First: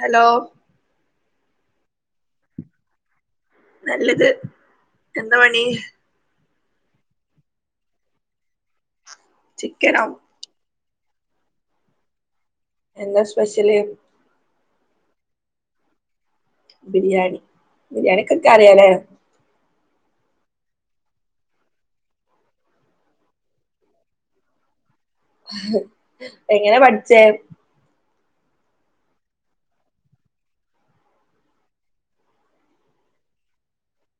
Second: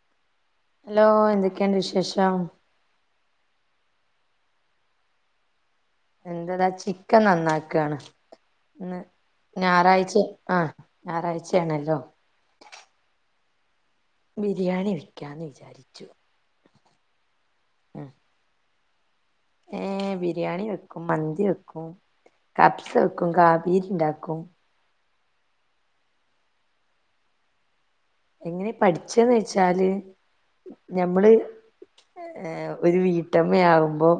Hello hello എന്തൊക്കെയുണ്ട് വിശേഷം നല്ലത് എന്താ പണി എന്തെതാ ചിക്കൻ നന്നാക്കാണ് ഇന്ന് ചിക്കനോ ഞായറാഴ്ച ആ ഞായറാഴ്ചയാണല്ലോ എന്നാ സ്പെഷ്യല് ബിരിയാണി വെക്കാന്ന് വിചാരിച്ചു ബിരിയാണി ബിരിയാണിയൊക്കെ അൻക്ക അറിയാലേ ഏ ബിരിയാണി വെക്കും, മന്തി വെക്കും, കപ്സ വെക്കും, കാബീരി ഇണ്ടാക്കും എങ്ങനെ പഠിച്ചേ എങ്ങനെ പഠിച്ചന്ന് വെച്ചാല് ഞമ്മള് ഏ ഒരു വീട്ടമ്മയാകുമ്പോം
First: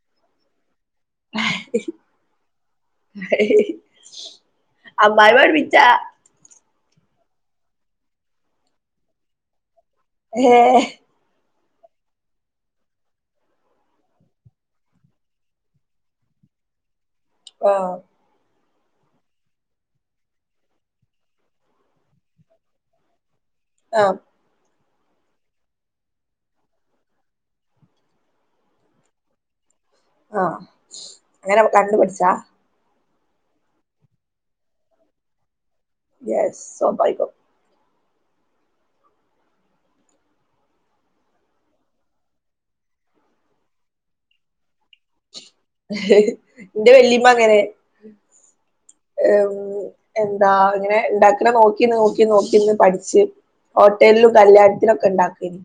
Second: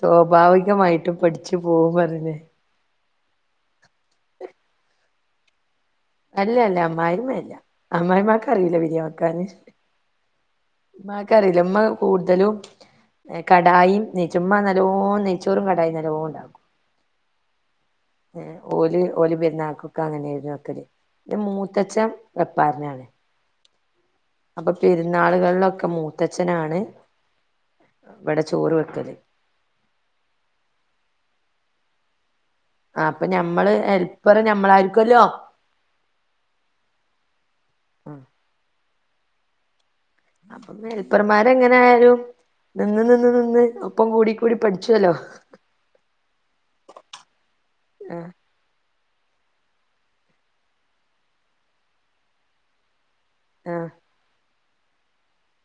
സ്വാഭാവികമായിട്ടും പഠിച്ചു പോകും അതിനേ അമ്മായിമ്മ [unintelligible] അല്ല അല്ല അമ്മാരിമ്മ അല്ല അമ്മാമാക്ക അറിയില്ല ബിരിയാൻ വെക്കാന് ഏ മ്മാക്കറിയില്ല മ്മ കൂടുതലും കടായും നെയ്ച്ചു മ്മ നല്ലോ നെയച്ചോറും കടായിം നല്ലോം ഉണ്ടാകും ആഹ് ഏ ഓല് ഓല് പെരുന്നൊക്കെ അങ്ങനെ ആയിരുന്നു ആക്കല് ന്റെ മൂത്തച്ഛൻ വെപ്പാരനാണ് [unintelligible] അപ്പൊ പെരുന്നാളുകളിലൊക്കെ മൂത്തച്ഛനാണ് ഇവിടെ ചോറ് വെക്കല് ആ അങ്ങനെ കണ്ട് പഠിച്ചാ ആ അപ്പൊ ഞമ്മള് ഹെൽപ്പറ് ഞമ്മളായിരിക്കല്ലോ യെസ് സോഭാവികം അപ്പ ഹെൽപ്പർമാരെ എങ്ങനെ ആയാലും നിന്ന് നിന്ന് നിന്ന് ഒപ്പം കൂടി കൂടി പഠിച്ചുവല്ലോ എന്റെ വല്യമ്മ അങ്ങനെ ആഹ് ഉ എന്താ അങ്ങനെ ഉണ്ടാക്കണ നോക്കിന്ന് നോക്കി നോക്കിന്ന് പഠിച്ച് ആ ഹോട്ടലും കല്യാണത്തിനൊക്കെ ഉണ്ടാക്കന്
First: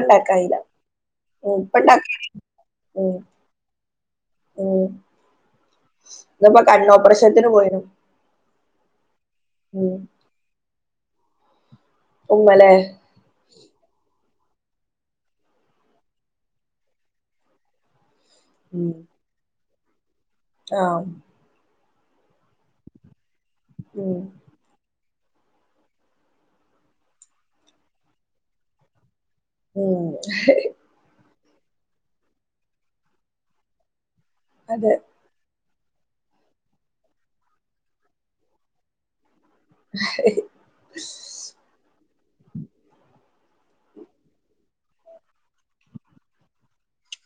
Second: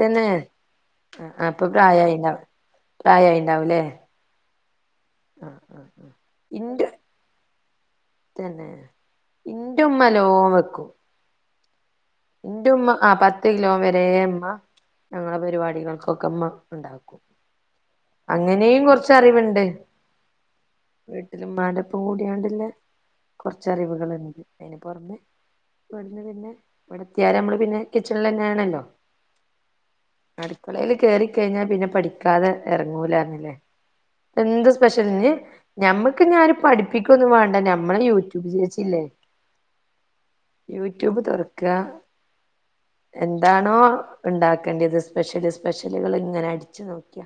തന്നെ ആ ഉ പെണ്ടാകയില്ല ഉ രാവിലെ ഉം ആ ഇന്നു ഇന്റെ കണ്ണൊപ്പറേഷൻ പോയി എന്റെ ഉമ്മ നൊ വെക്കൂ ഉമ്മലേ എന്റയുമ്മ ആ പത്ത് കിലോ വര അമ്മ ഞങ്ങളെ പരിപാടികൾക്കൊക്കെ അമ്മ ഉണ്ടാക്കും അങ്ങനെയും ഉം കുറച്ച അറിവുണ്ട് ആഹ് ഇതിന് ഉമ്മാന്റെപോലെഉണ്ടല്ലോ കുറച്ചു ഉം അറിവുകളുണ്ട് അന് പുറമ ഇവിടുന്ന് പിന്നെ ഇടുത്തിയലു നമ്മള് പിന്നെ കിച്ചണിൽ തന്നെ ആണല്ലോ ഉം അടുക്കളയിൽ കേറി കഴിഞ്ഞാ പിന്നെ പഠിക്കാതെ ഇറങ്ങൂലായിന്നില്ലേ എന്ത് അതെ സ്പെഷ്യലി ഞമ്മക്ക് ഞാൻ പഠിപ്പിക്കൊന്നും വേണ്ട ഞമ്മളെ യൂട്യൂബ് ചേച്ചില്ലേ അ [inaudible] യൂട്യൂബ് തുറക്കുക എന്താണോ ഉണ്ടാക്കേണ്ടിയത് സ്പെഷ്യല് സ്പെഷ്യലുകൾ ഇങ്ങനെ അടിച്ചു നോക്കിയ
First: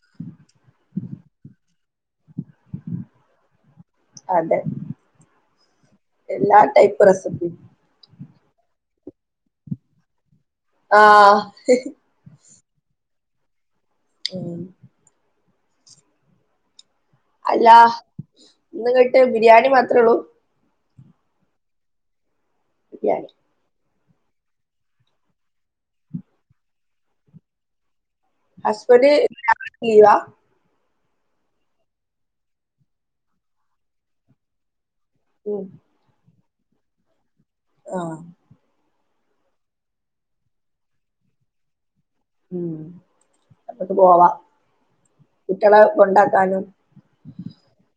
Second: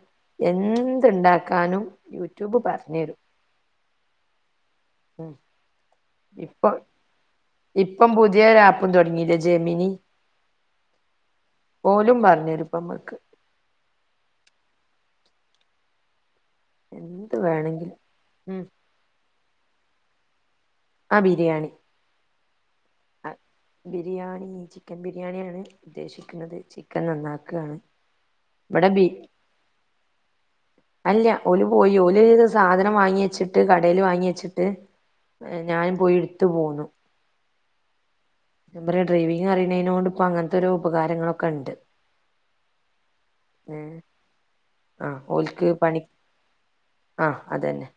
എന്തുണ്ടാക്കാനും യൂട്യൂബ് പറഞ്ഞു തരും അതെ ഉം എല്ലാ ഇപ്പൊ ടൈപ്പ് റെസിപ്പി ഇപ്പം പുതിയ ആപ്പും തുടങ്ങില്ലേ ജെമിനി ആഹ് ഓലും പറഞ്ഞരുപ്പമ്മക്ക് ഉം എന്ന് അല്ല ഒന്ന് കേട്ട് ബിരിയാണി മാത്രമേ ഉള്ളൂ ആഹ് ബിരിയാണി ബിരിയാണി ബിരിയാണി ചിക്കൻ ബിരിയാണിയാണ് ഉദ്ദേശിക്കുന്നത് ചിക്കൻ നന്നാക്കുകയാണ് ഇവിടെ ബി ഹസ്ബൻഡ് ലീ വാ അല്ല ഒളു പോയി ഒളു സാധനം വാങ്ങി വച്ചിട്ട് കടൽ വാങ്ങി വെച്ചിട്ട് ഉം ഞാൻ പോയി എടുത്തു പോന്നു ആഹ് ഞാൻപറ ഡ്രൈവിങ് അറിയുന്നതിനോണ്ട് ഇം അങ്ങനത്തെ ഒരോ ഉപകാരങ്ങളൊക്കെ ഉണ്ട് ഉം അങ്ങോട്ട്‌ ഏഹ് പ്പോവാ ആഹ് ഓൽക്ക് കുട്ടള പണി കൊണ്ടാക്കാനും ആഹ് അത തന്നെ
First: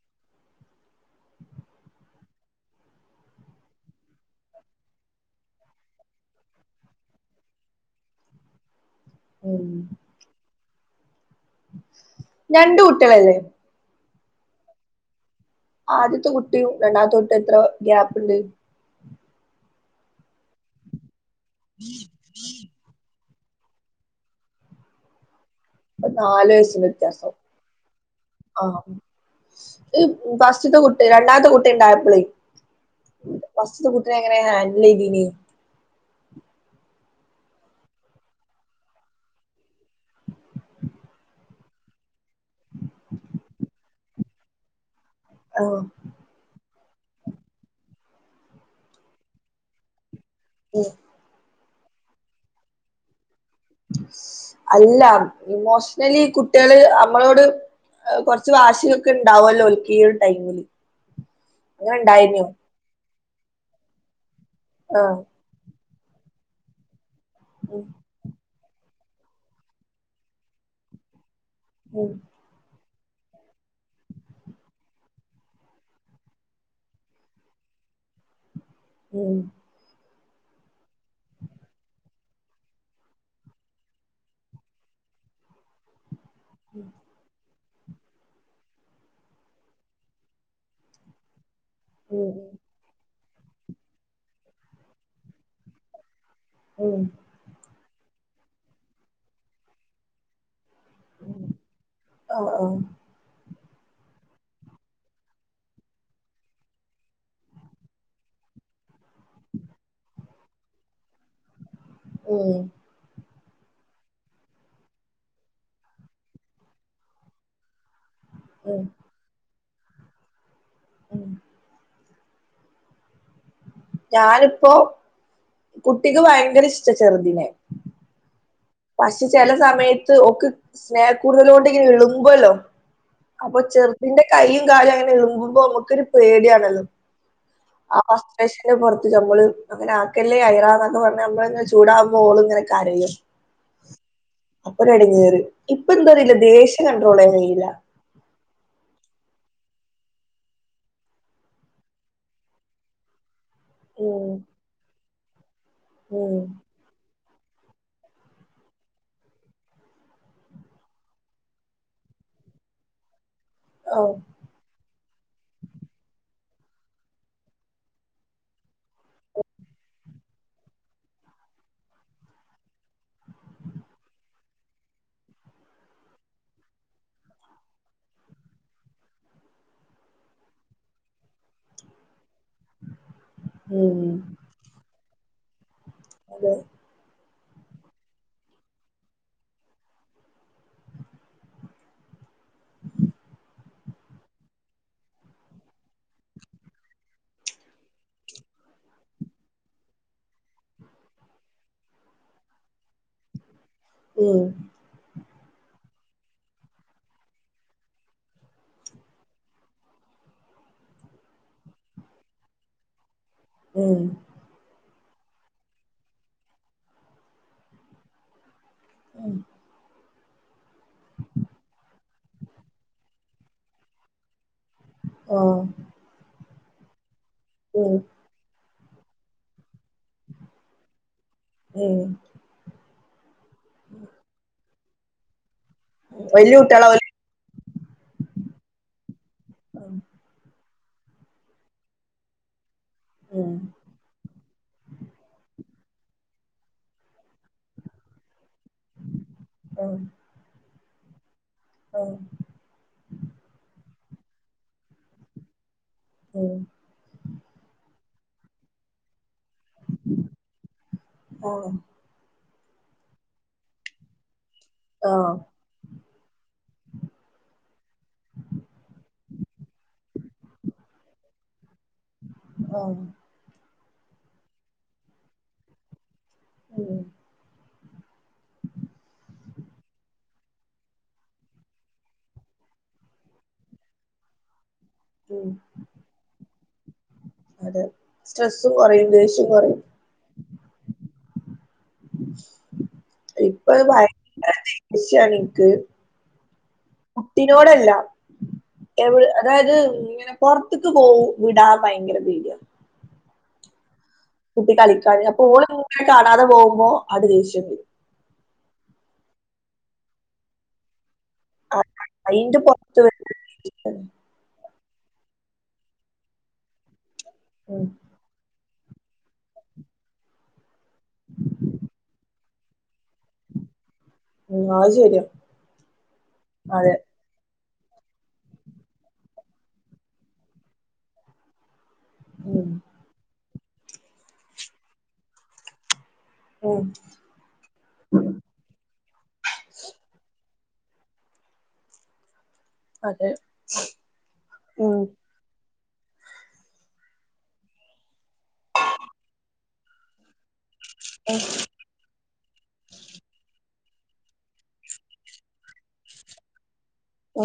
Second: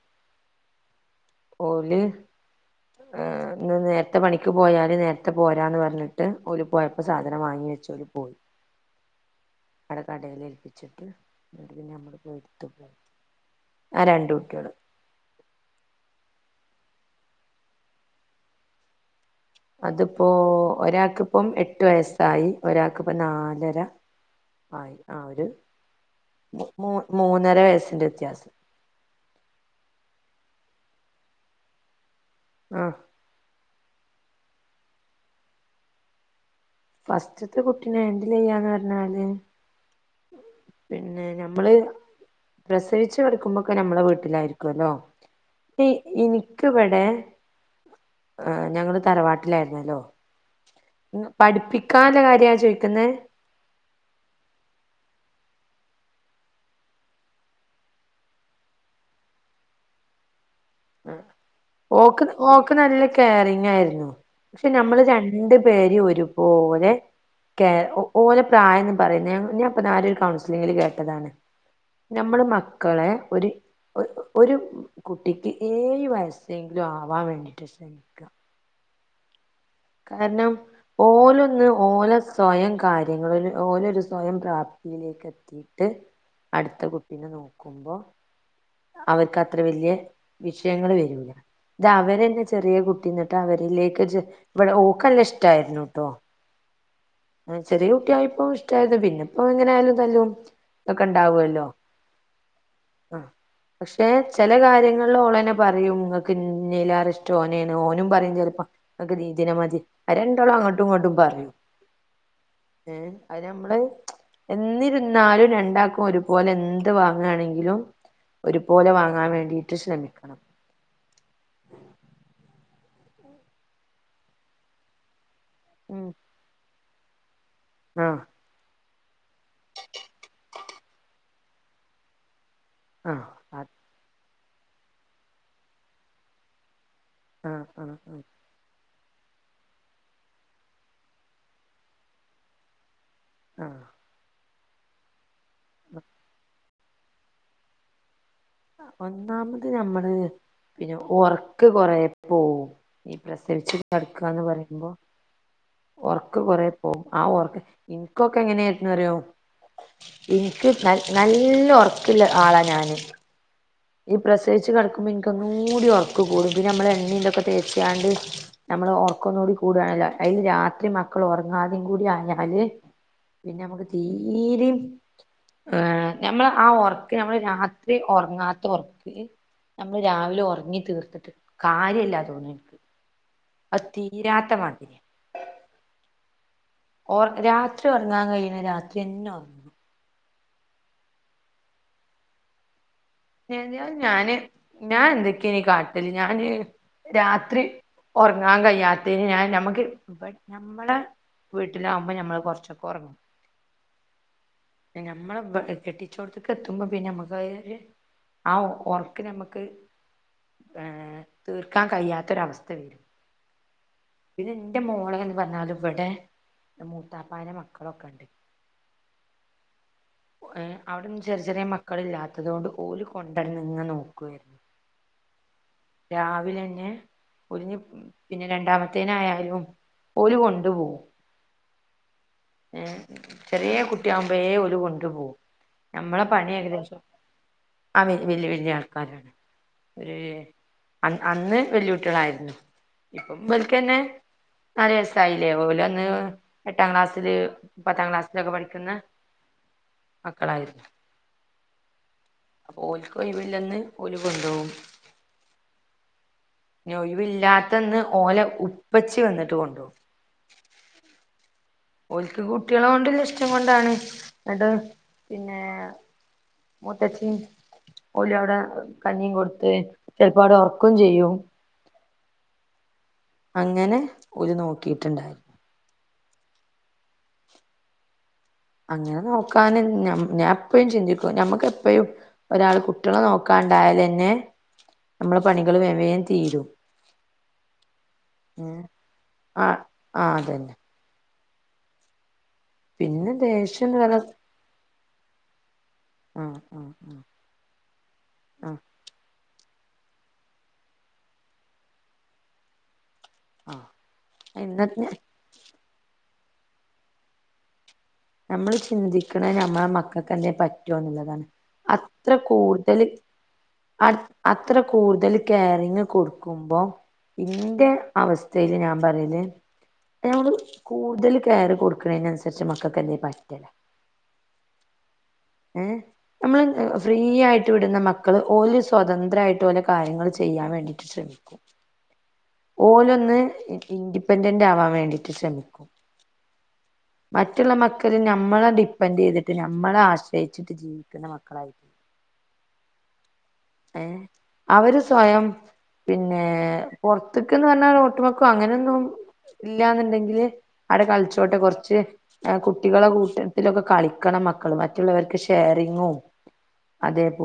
ഓള് ഉ [unintelligible] ഉം നേരത്തെ പണിക്ക് പോയാൽ നേരത്തെ പോരാന്ന് പറഞ്ഞിട്ട് ഓല പോയപ്പോൾ സാധനം വാങ്ങി വെച്ച ഓലി പോയി ഉം കടൽ ഏൽപ്പിച്ചിട്ട് എന്നിട്ട പിന്നെ നമ്മ രണ്ട് പോയിടുത്ത കുട്ടികളല്ലേ ആ രണ്ട കുട്ടികള് ആ ആദ്യത്തെ കുട്ടിയും രണ്ടാമത്തെ കുട്ടിയും എത്ര ഗ്യാപ്പ് ഉണ്ട് അതിപ്പോ ഒരാൾക്കിപ്പം എട്ട് വയസ്സായി ഒരാൾക്ക് ഇപ്പൊ നാലര ആയി ആ ഒരു നാല് വയസിന് മൂ വ്യത്യാസവും മൂന്നര വയസ്സിന്റെ വ്യത്യാസം ആഹ് ഫസ്റ്റത്തെ കുട്ടി രണ്ടാമത്തെ കുട്ടി ഉണ്ടായപ്പളി ആഹ് ഫസ്റ്റ് കുട്ടിനെ എങ്ങനെ ഹാൻഡിൽ ചെയ്തേനി ഫസ്റ്റത്തെ കുട്ടിനെ ഹാൻഡില് ചെയ്യന്നു പറഞ്ഞല് പിന്നെ ഞമ്മള് പ്രസവിച്ചു കടക്കുമ്പോക്കെ നമ്മളെ വീട്ടിലായിരികോല്ലോ ആഹ് ഇന്ക് വടെ ഏ ഞങ്ങൾ തറവാട്ടിലായിരുന്നല്ലോ ഇമ് പഠിപ്പിക്കാല്ലേ കാര്യാ ചോയ്ക്ക്ന്നെ അല്ലാ ഇമോഷ്ണലി കുട്ടിയാള് നമ്മളോട് കൊറച്ച് വാശിയൊക്കെ ഉണ്ടാവല്ലോ ഒൽക്കി ഒരു ടൈമില് അങ്ങനെ ഓക്ക് ഇണ്ടായിനോ ഓക്ക് നല്ല കെയറിഗായി ആയിരുന്നു പക്ഷെ നമ്മള് ആഹ് രണ്ട് രണ്ട് പേര് ഒരുപോലെ കേ ഉം ഓലെ പ്രായംന്ന് പറയുന്ന ഞാൻ ഇപ്പ നാര ഒരു കൗൺസിലിങ്ങില് കേട്ടതാണ് ഉം നമ്മള് മ ക്കളെ ഒരു ഒര് ഒരു കുട്ടിക്ക് ഏഴ് വയസ്സെങ്കിലും ആവാൻ വേണ്ടിയിട്ട് ശ്രമിക്ക ഉം കാരനം ഓലൊന്ന് ഓലെ സ്വയം കാര്യങ്ങളിൽ ഓലൊരു സ്വയം പ്രാപ്തിയിലേക്ക് എത്തീട്ട് അടുത്ത കുട്ട പിന്നെ നോക്കുമ്പോ അവർക്ക് അത്ര വെല്ലിയെ വിഷയങ്ങൾ വരൂല്ല ഉം ഇതവരല്ലേ ചെറിയ കുട്ടിന്നിട്ട് അവരിലേക്ക് വടെ ഓക്കല്ലാം ഇഷ്ടമായിരുന്നു ട്ടോ ഉ ചെറിയ കുട്ടിയായിപ്പം ഇഷ്ടായിരുന്നു പിന്നെ ഇപ്പ എങ്ങനെ ആായാലും തല്ലും തൊക്കെ ഉണ്ടാവുല്ലോ ആ ആ ആ പക്ഷെ ചില കാര്യങ്ങളില് ഓളന്നെ പറയും നിങ്ങക്ക് ഇഞ്ഞീലേറെ ഇഷ്ടം ഓനേണ് ഓനും പറയും ചിലപ്പോ ഇങ്ങക് നീതിനെ മതി രണ്ടോളം അങ്ങട്ടും ഇങ്ങട്ടും പറയും ഉം ഏ അത് നമ്മള് എന്നിരുന്നാലും രണ്ടാക്കും ഒരുപോലെ എന്ത് വാങ്ങാണെങ്കിലും ഉം ഒരുപോലെ വാങ്ങാൻ വേണ്ടിയിട്ട് ശ്രമിക്ക ഉം ഞാനിപ്പോൊ കുട്ടിക്ക് ഭയങ്കര ഇഷ്ട ചെറ്തിനെ ആഹ പക്ഷെ ചെലല സമയത്ത് ഓക്ക് സ്നേഹക്കൂടുതൽ കൊണ്ട് ഇങ്ങനെ ഇളുമ്പോല്ലോ ആ അപ്പൊ ചെറുതിന്റെ കൈയും കാലും അങ്ങനെ ഇളുമ്പുമ്പോ നമ്മക്കൊരു പേടിയാണല്ലോ ആഹ് ആഹ് ആഹ ആഹ് പുറത്ത് നമ്മള് അങ്ങനെ ആക്കല്ലേ അയറാന്നൊക്ക പറഞ്ഞ നമ്മളിങ്ങനെ ചൂടാക്ബോ ഓളും ഇങ്ങനെ കരയും ആ അപ്പോരെടങ്ങേര് ഇപ്പൊ എന്താറീലാ ദേഷ്യം കണ്ട്രോൾ ചെയ്യാൻ കഴയില്ല ഒന്നാമത് നഞമ്മള് പിന്നെ ഓർക് കൊറേ പോവും ഈ പ്രസവിച്ച് ഉം കടക്കാന്ന് പറയുമ്പോ ഉം ഉർക്ക് കൊറെ ഓ ആ ഓർക്ക് ഇനിക്ക്കൊക്കെ എങ്ങനെന്നറിയോ ഇനിക്ക് ന നല്ല ഉറക്കില്ല ആളാ ഞാന് ആഹ് ഈ പ്രസവിച്ച് കിടക്കുമ്പോ എനിക്കന്നൂടി ഉറക്ക കൂടും പിന്നെ നമ്മൾ എണ്ണീതൊക്കെ തേച്ചാണ്ട് നമ്മള് ഓർക്കംന്നുകൂടി കൂടയണല്ലോ അതില് രാത്രി മക്കൾ ഉറങ്ങാതെയും കൂടി ആയാല് പിന്നെ ഞമ്മക്ക് തീരിം ഏഹ നമ്മൾ ആ ഒർക് നമ്മള് രാത്രി ഉറങ്ങാ റക്ക് നമ്മള് രാവിലെ ഉറങ്ങി തീർത്തിട്ട് കാര്യല്ലാതോന്നി അത് ഉം തീരാത്ത മാതിരിയാ അതെ ഓർ രാത്രി ഉറങ്ങാൻ കഴിഞ്ഞ രാത്രി എന്നെഓറങ്ങ [unintelligible] ഞാന് ഞാൻ എന്തൊക്കെയ ഇനി കാട്ടല് ഞാന് രാത്രി ഉറങ്ങാൻ കഴിയാത്തന് ഞാൻ നമുക്ക് [unintelligible] ഞമ്മളെ വീട്ടിലാകുമ്പോ നമ്മള് കൊറച്ചൊക്കെ ഒറങ്ങും ഉം ഞമ്മെളെ ഇവകെട്ടിച്ചോടത്തക്ക് എത്തുമ്പോ പിന്നെ നമ്മുക്ക് ഒരു ആ ഒറക്ക് നമുക്ക് ഏഹ് തീർക്കാൻ കഴിയാത്തൊരവസ്ഥ വരും ഉം പിന്നെ എന്റെ മോളെ എന്ന് പറഞ്ഞാൽ ഇവിടെ മൂത്താപ്പാന്റെ മക്കളൊക്കെ ഉണ്ട് ഉം ഏഹ് അവിങ്ങും ചെറിയ ചെറിയ മക്കള് ഇില്ലാത്തതൊണ്ട് ഓര്കൊണ്ടുവരന്ന് ഇങ് നോക്കുയിരുന്നു ആഹ് രാവിലെന്നെ ഉം [unintelligible] പിന്നെ രണ്ടാമത്തേനായാലും ഒരു കൊണ്ട് പോകും ഉം ഏഹ് ചെറിയ കുട്ടിയാകുമ്പേഴെ ഓര് കൊണ്ടു പോകും ഞമ്മളെ പണി വല്യ ഏകദേശം കുട്ടികളാവൂലേ ആഹ് വലിയ വലിയ ആൾക്കാരാണ് ഉം ഒരു അ അന്ന് വെല്ലുകുട്ടികളായിരുന്നു ഇപ്പം ഉം വലിക്കന്നെ അറയസായിലേ പോല അന്ന് എട്ടാം ക്ലാസ്സില് പത്താം ക്ലാസ്സിലൊക്കെ പഠിക്കുന്ന ആഹ് മക്കളായി ആഹ് അപ്പോൾ ഓല്ക്ക് കഴിവില്ലെന്ന് ഓല് കൊണ്ടുപോകും ഉം പിന്നെഒഴിവില്ലാത്തന്ന് ഓല ഉപ്പച്ചി വന്നിട്ട് കൊണ്ട് പോകും [inaudible] ഓ ഒല്ക്ക് കുട്ടികള കൊണ്ടില്ല ഇഷ്ടം കൊണ്ടാണ് എന്നട്ട് ആഹ് പിന്നെ മുത്തച്ചി ഓല് അവിടെ കഞ്ഞിയും കൊടുത്ത് ചിലപ്പവടെ ഒർക്കും ചെയ്യും ആഹ് അങ്ങനെ ഓര് നോക്കിയിട്ടുണ്ടായിരുന്നു ഉം അങ്ങനെ നോക്കാന് ന ഞാ എപ്പഴും ചിന്തിക്കും നഞമ്മക്ക് എപ്പൊഴും ഒരാൾ കുട്ടികളെ നോക്കാണ്ടായലന്നെ നമ്മളെ ഉം പണികൾ വേഗം വേഗം തീരും അതെ സ്ട്രെസ്സും ഏഹ് കുറയും ദേഷ്യം ആഹ് കുറയും ആഹ് അതന്നെ പിന്നെ ഇപ്പൊ ദേഷ്യംന്ന് പറഞ്ഞ ഭയങ്കര [inaudible] എനിക്ക് അഹ് അഹ് അഹ് കുട്ടിനോടല്ല ആഹ് [unintelligible] അതായത് ഇങ്ങനെ പുറത്ത്ക് പോവിടാ ഭയങ്കര പേടിയ [inaudible] കുട്ടി ഇന്ന കളിക്കാണ് അപ്പൊ ഓള് കാണാതെ പോകുമ്പോ ആ ദേഷ്യം വരും നമ്മള് ചിന്തിക്കണ നമ്മളെ മക്കക്ക് ന്തേലും പറ്റോ എന്ന്ള്ളതാണ് അ- അത്ര അയിന്റെ കൂടുതൽ പുറത്ത് വരും അ അത്ര കൂടുതൽ കയറിങ്ങ് കൊടുക്കുമ്പോ ഉം ഇന്റെ അവസ്ഥയിൽ ഞാൻ പറയ ന്നെ ഞമ്മള് കൂടുതൽ കെയർ കൊടുക്കണതിനനുസരിച്ച് മക്ക [unintelligible] ഉം അത് ശരിയ ഏഹ് നമ്മള് ഫ്രീ ഫ്രീയായിട്ട് വിടുന്ന മക്കൾ ഒരു സ്വതന്ത്രയിട്ട് ഓലെ കാര്യങ്ങൾ ചെയ്യാൻ വേണ്ടി ശ്രമിക്കും [inaudible] ഉം ഓലൊന്ന് ഇൻഡിപെൻഡന്റ് ആവാൻ വേണ്ടിട്ട് ശ്രമിക്കും ഉം മറ്റുള്ള മക്കല് നമ്മളെ ഡിപ്പെൻഡ് ചെയ്തിട്ട് നമ്മളെ ആശ് ശ്രെയിച്ചിട്ട് ജീവിക്കുന്ന മക്കളായിരിക്കും അതെ ഏ അവര് ഉം സ്വയം പിന്നെ പുൊറത്ത്ക്ക്ന്ന് പറഞ്ഞാ ഓട്ടുമക്കും അങ്ങനൊന്നും ഇല്ലാന്നുണ്ടെങ്കില് അവിടെ കളിച്ചോട്ടെ കുറച്ച് കുട്ടികളെ കൂട്ടത്തിലൊക്കെ കളിക്കണം മക്കള് മ മറ്റുള്ളവർക്ക് ഷെയറിങ്ങും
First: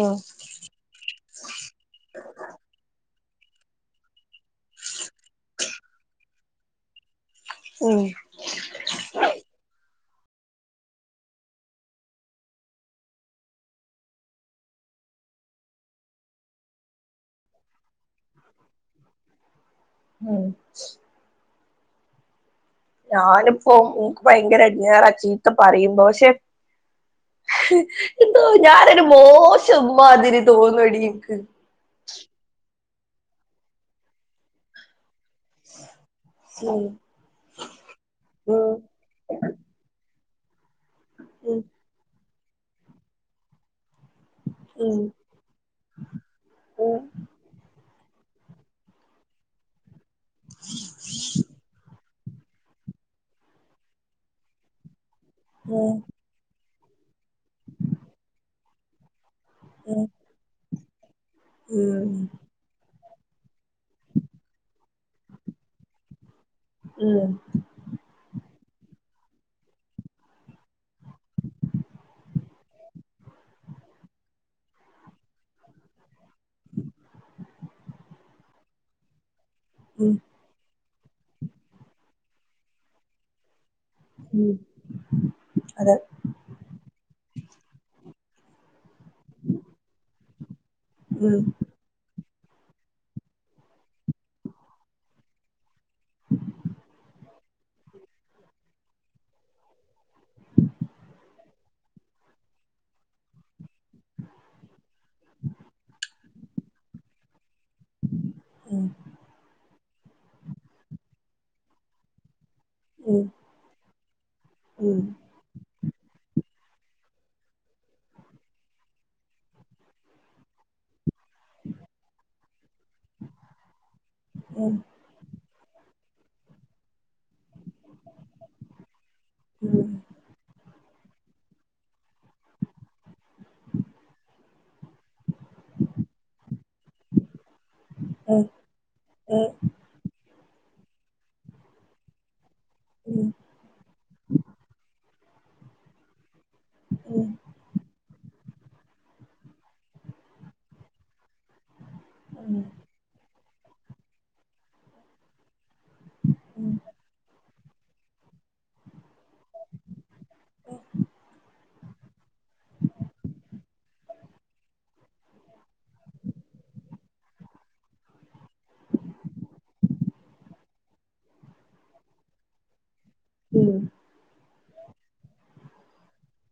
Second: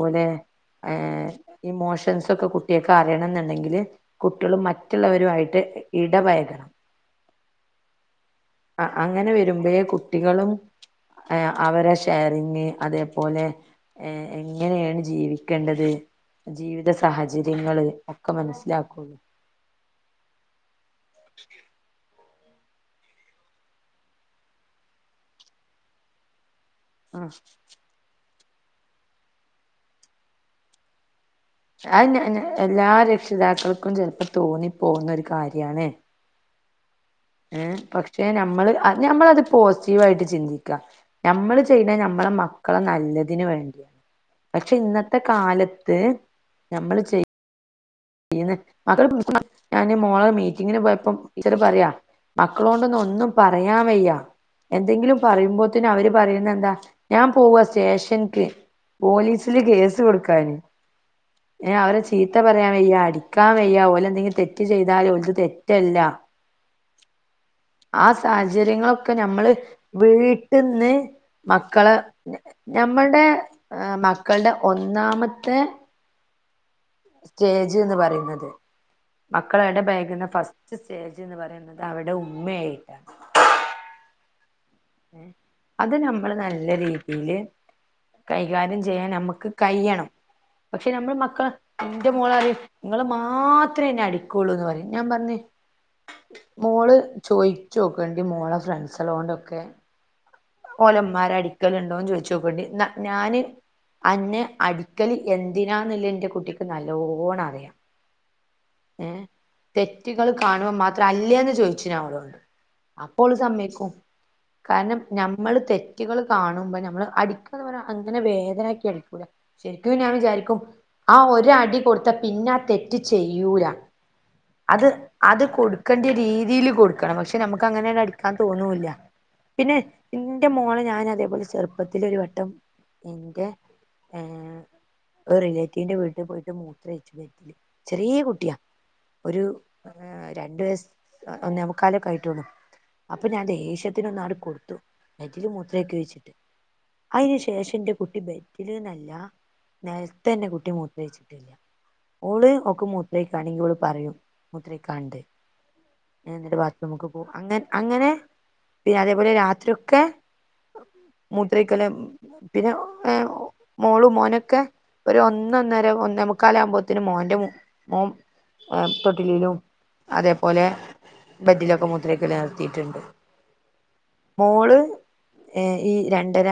ഉം ഏ ഇമോഷൻസ് ഒക്കെ കുട്ടിയേക്കറിയണംന്നിണ്ടെങ്കില് കുട്ടികള് മറ്റുള്ളവരുമായിട്ട് ഇടപയകണം. ഉം. ആ അങ്ങനെ വരുമ്പഴേ കുട്ടികളും അവരെ ഷയറി ങ്ങ് അതേപോലെ ഏ എങ്ങനെയാണ് ജീവിക്കേണ്ടത് ജീവിത സഹചര്യങ്ങള് ഒക്കെ മനസ്സിലാക്കൊള്ളൂ. ഉം ഞാനിപ്പോ ഇൻക് ഭയങ്കര എടഞ്ഞേറ ചീത്ത പറയുമ്പോ പക്ഷെ ആ എന്തോ ഞാനൊരു മോശമ്മാതിരി തോന്നൊടീൻക് അയ് ഞ ഞ എല്ലാ രക്ഷിതാക്കൾക്കും ചെൽപ്പോ തോന്നിപ്പോവുന്നൊരു കാര്യാണ് ശരി. ഏ പക്ഷെ നമ്മള് നഞമ്മളത് പോസിറ്റീവായിട് ചിന്തി ക്കാ ഉം നമ്മള് ചെയ്യ്നത് നമ്മളെ മക്കളെ നല്ലതിന് വേണ്ടിയാ പക്ഷെ ഉം ഇന്നത്തെ കാലത്ത് നമ്മള് ചെയ് ന്ന് [unintelligible] ഞാന് മോളെ മീറ്റിങ്ങിന് പോയപ്പം ടീച്ചറ് പറയ മക്കളോടൊന്ന് ഒന്നും പറയാൻ വയ്യ എന്തെങ്കിലും ഉം പറയുമ്പോത്തിന് ഉം അവര് പറയുന്ന എന്താ ഞാൻ പോവാ സ്റ്റേഷൻക് പോലീസില് കേസ് ഉം കൊടുക്കാന്. ഏ അവരെ ഉം ചീത്ത പറയാൻ വയ്യ അ ടിക്കാൻ വയ്യാ ഓല് എന്തെങ്കിലും തെറ്റ് ചെയ്താല് ഓൽക് തെറ്റല്ല ഉം ആ സാഹചര്യങ്ങളൊക്കെ ഞമ്മള് വീട്ടിന്ന് മക്കളെ ഞമ്മൾടെ മക്കൾടെ ഒന്നാമത്തെ സ്റ്റേജ്ന്ന് പറയ്ന്നത് മക്കള് ഏടെ ഉം [unintelligible] ഫസ് ഫസ്റ്റ് സ്റ്റേജ്ന്ന് പറയുന്നത് അവിടെ ഉമ്മയായിട്ട ഉം അതെ അത് നം നമ്മള് നല്ല രീതിയില് കൈകാര്യം ചെയ്യാൻ നമ്മക്ക് കയ്യണം. പക്ഷെ നമ്മൾ മക്ക ന്റെ മോളറിം ങ്ങള് മാത്രേ ന്നെ അടിക്കുള്ളൂന്ന് പറിം ഞാൻ പറഞ് മോള് ചോയിച്ചോക്കണ്ടി മോളെ ഫ്രണ്ട്സളോണ്ടൊക്കെ ഓലുമ്മാരെ അടിക്കല്ണ്ടോന്ന് ചോയ്ച്ചോക്കണ്ടി ഞാന് അന്നെ അടിക്കല് എന്തിനാന്ന്ല്ലെ ൻ്റെ കുട്ടിക്ക് നല്ലോണറിയാം ഉം ഏ തെറ്റുകൾ കാണുമ്പം മാത്രം അല്ലേന്ന് ചോയ്ച് ഞാൻ ഓളോട് അപ്പോള് സമ്മയ്ക്കും കാരണം ഞമ് നമ്മള് തെറ്റുകൾ കാണുമ്പം നമ്മള് അടിക്കാന്ന് പറിം അങ്ങനെ വേദനാക്കി അടിക്കൂല ശരിക്കും ഞാൻ വിചാരിക്കും ആ ഒര് അടി കൊടുത്ത പിന്നെ ആ തെറ്റ് ചെയ് യ്യൂല അത് അത് കൊടുക്കണ്ട്യ രീതിയില് കൊടുക്കണം പക്ഷെ നമുക്ക് അങ്ങനട് അടിക്കാൻ തോന്നൂല്ല പിന്നെ ന്റെ മോളെ ഞാൻ അതേപോലെ ചെർ പ്പത്തിലൊരുവട്ടം ന്റെ ഏ ഒരു റിലേറ്റീവിന്റെ വീട്ടിൽ പോയിട്ട് മൂത്രോയിച്ചു ബെഡില് [unintelligible] കുട്ടിയാ ഉം ഒരു രണ്ട് വയസ് ഒന്നേമുക്കാലൊക്കെ ആയിട്ടൊള്ളൂ അപ്പൊ ഞാൻ ദേഷ്യത്തിനൊന്നാണ്ട് കൊടുത്തു ബെഡില് മൂത്രൊയ്‌ക്കെയ്ച്ചിട്ട് അയിന് ശേഷം ന്റെ കുട്ടി ബെ ഡില്ന്നല്ല നെൽതെന്നെ കുട്ടി മൂത്രൊ യ്ച്ചിട്ടില്ല ഓള് ഒ ക്ക് മൂത്രയ്ക്കാ ണ്ടെങ്കി ഓള് പറയും മൂത്രയ്ക്കാണ്ട് ഏ ന്നട്ട് ബാത്രൂംമ്ക്ക്‌ പോവും. അങ് അങ്ങനെ പിന്നെ അതേപോലെ രാത്രിയൊക്കെ മൂത്രയ്ക്കല് പിന്നെ ഏ മോളും മോനൊക്കെ ഒരു ഒന്നൊന്നര ഒന്നെമുക്കാലാ മ്പോത്തിന് മോൻന്റെ മൂ വേ തൊട്ടിലിലും അതേപോലെ ബഡിലൊക്കെ മൂത്രോയ്ക്കല് നിർത്തീട്ട്ണ്ട് ഉം മോള് ഏ ഈ രണ്ടര